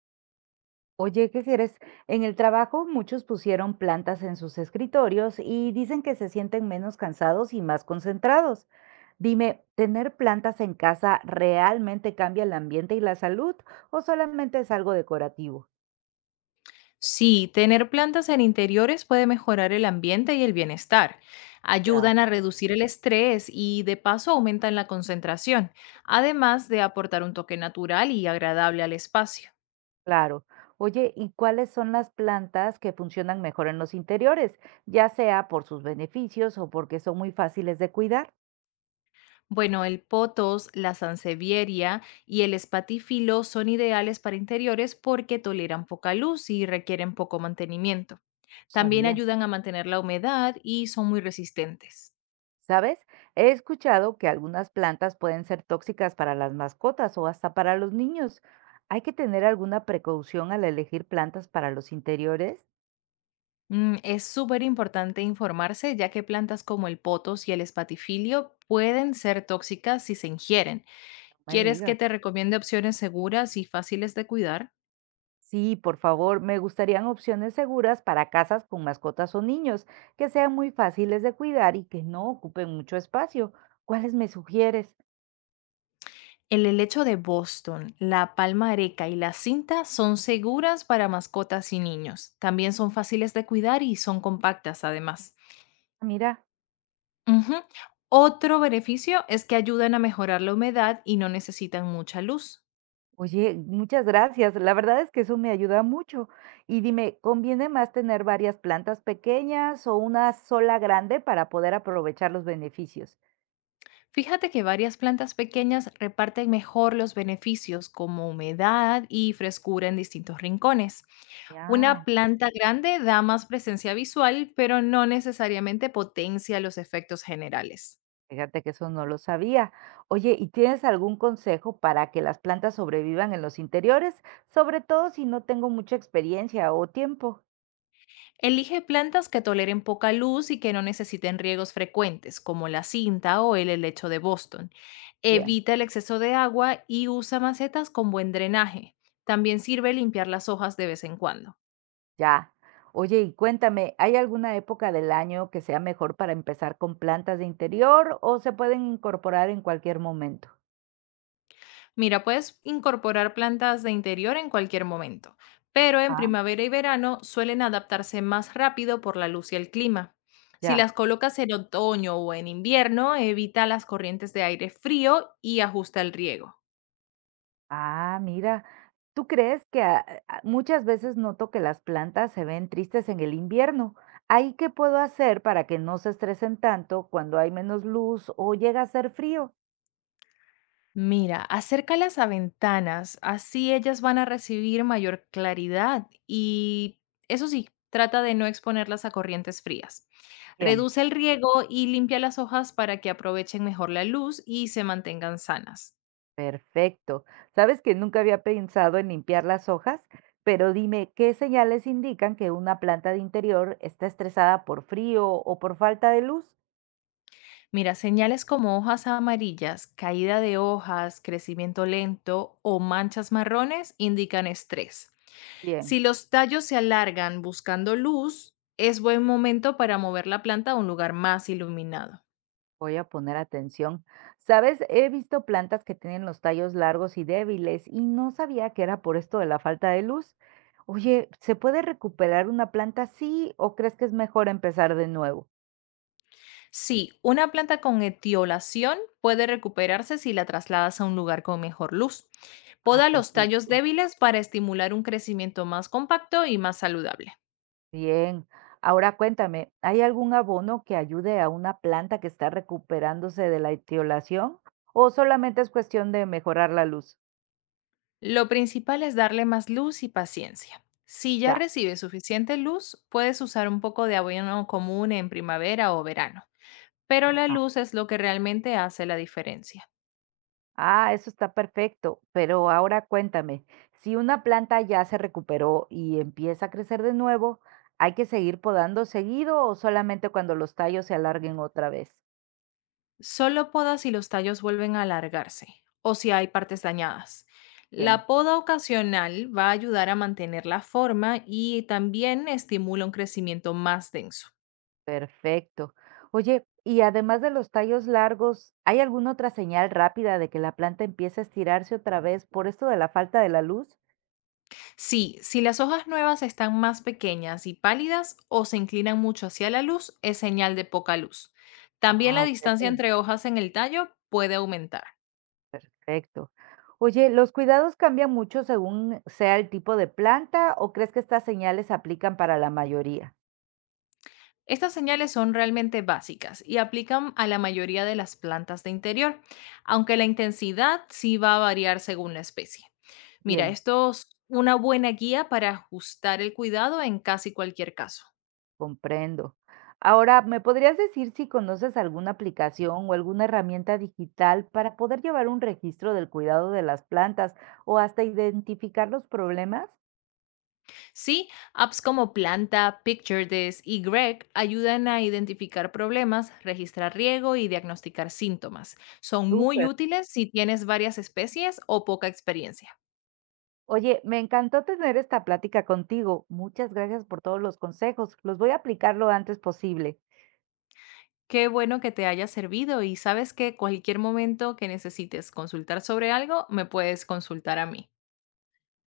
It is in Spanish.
Oye, ¿qué quieres? En el trabajo muchos pusieron plantas en sus escritorios y dicen que se sienten menos cansados y más concentrados. Dime, ¿tener plantas en casa realmente cambia el ambiente y la salud o solamente es algo decorativo? Sí, tener plantas en interiores puede mejorar el ambiente y el bienestar. Ya, Ayudan a reducir el estrés y de paso aumentan la concentración, además de aportar un toque natural y agradable al espacio. claro. Oye, ¿y cuáles son las plantas que funcionan mejor en los interiores, ya sea por sus beneficios o porque son muy fáciles de cuidar? Bueno, el potos, la sansevieria y el espatifilo son ideales para interiores porque toleran poca luz y requieren poco mantenimiento. También Sabía. ayudan a mantener la humedad y son muy resistentes. ¿Sabes? He escuchado que algunas plantas pueden ser tóxicas para las mascotas o hasta para los niños. ¿Hay que tener alguna precaución al elegir plantas para los interiores? Es súper importante informarse, ya que plantas como el potos y el espatifilio pueden ser tóxicas si se ingieren. No me ¿Quieres que digas. te recomiende opciones seguras y fáciles de cuidar? Sí, por favor, me gustarían opciones seguras para casas con mascotas o niños, que sean muy fáciles de cuidar y que no ocupen mucho espacio. ¿Cuáles me sugieres? El helecho de Boston, la palma areca y la cinta son seguras para mascotas y niños. También son fáciles de cuidar y son compactas además. Mira. Ujú. Otro beneficio es que ayudan a mejorar la humedad y no necesitan mucha luz. Oye, muchas gracias. La verdad es que eso me ayuda mucho. Y dime, ¿conviene más tener varias plantas pequeñas o una sola grande para poder aprovechar los beneficios? Fíjate que varias plantas pequeñas reparten mejor los beneficios como humedad y frescura en distintos rincones. Ya, Una planta grande da más presencia visual, pero no necesariamente potencia los efectos generales. fíjate que eso no lo sabía. Oye, ¿y tienes algún consejo para que las plantas sobrevivan en los interiores? Sobre todo si no tengo mucha experiencia o tiempo. Elige plantas que toleren poca luz y que no necesiten riegos frecuentes, como la cinta o el helecho de Boston. Bien, Evita el exceso de agua y usa macetas con buen drenaje. También sirve limpiar las hojas de vez en cuando. ya. Oye, y cuéntame, ¿hay alguna época del año que sea mejor para empezar con plantas de interior o se pueden incorporar en cualquier momento? Mira, puedes incorporar plantas de interior en cualquier momento, pero en primavera y verano suelen adaptarse más rápido por la luz y el clima. Si Ya. las colocas en otoño o en invierno, evita las corrientes de aire frío y ajusta el riego. Ah, mira. ¿Tú crees que muchas veces noto que las plantas se ven tristes en el invierno? ¿Ahí qué puedo hacer para que no se estresen tanto cuando hay menos luz o llega a ser frío? Mira, acércalas a ventanas, así ellas van a recibir mayor claridad y, eso sí, trata de no exponerlas a corrientes frías. Bien, Reduce el riego y limpia las hojas para que aprovechen mejor la luz y se mantengan sanas. perfecto. Sabes que nunca había pensado en limpiar las hojas, pero dime, ¿qué señales indican que una planta de interior está estresada por frío o por falta de luz? Mira, señales como hojas amarillas, caída de hojas, crecimiento lento o manchas marrones indican estrés. Bien. Si los tallos se alargan buscando luz, es buen momento para mover la planta a un lugar más iluminado. Voy a poner atención. Sabes, he visto plantas que tienen los tallos largos y débiles y no sabía que era por esto de la falta de luz. Oye, ¿se puede recuperar una planta así o crees que es mejor empezar de nuevo? Sí, una planta con etiolación puede recuperarse si la trasladas a un lugar con mejor luz. Ah, Poda los tallos perfecto. débiles para estimular un crecimiento más compacto y más saludable. Bien. Ahora cuéntame, ¿hay algún abono que ayude a una planta que está recuperándose de la etiolación o solamente es cuestión de mejorar la luz? Lo principal es darle más luz y paciencia. Si ya Ya. recibe suficiente luz, puedes usar un poco de abono común en primavera o verano, pero la Ajá. luz es lo que realmente hace la diferencia. Ah, eso está perfecto, pero ahora cuéntame, si una planta ya se recuperó y empieza a crecer de nuevo, ¿hay que seguir podando seguido o solamente cuando los tallos se alarguen otra vez? Solo poda si los tallos vuelven a alargarse o si hay partes dañadas. Bien, La poda ocasional va a ayudar a mantener la forma y también estimula un crecimiento más denso. perfecto. Oye, y además de los tallos largos, ¿hay alguna otra señal rápida de que la planta empieza a estirarse otra vez por esto de la falta de la luz? Sí, si las hojas nuevas están más pequeñas y pálidas o se inclinan mucho hacia la luz, es señal de poca luz. También Ah, la distancia ok. entre hojas en el tallo puede aumentar. Perfecto. Oye, ¿los cuidados cambian mucho según sea el tipo de planta o crees que estas señales se aplican para la mayoría? Estas señales son realmente básicas y aplican a la mayoría de las plantas de interior, aunque la intensidad sí va a variar según la especie. Mira, Bien, esto es una buena guía para ajustar el cuidado en casi cualquier caso. comprendo. Ahora, ¿me podrías decir si conoces alguna aplicación o alguna herramienta digital para poder llevar un registro del cuidado de las plantas o hasta identificar los problemas? Sí, apps como Planta, PictureDesk y Greg ayudan a identificar problemas, registrar riego y diagnosticar síntomas. Son muy Súper. útiles si tienes varias especies o poca experiencia. Oye, me encantó tener esta plática contigo. Muchas gracias por todos los consejos. Los voy a aplicar lo antes posible. Qué bueno que te haya servido y sabes que cualquier momento que necesites consultar sobre algo, me puedes consultar a mí.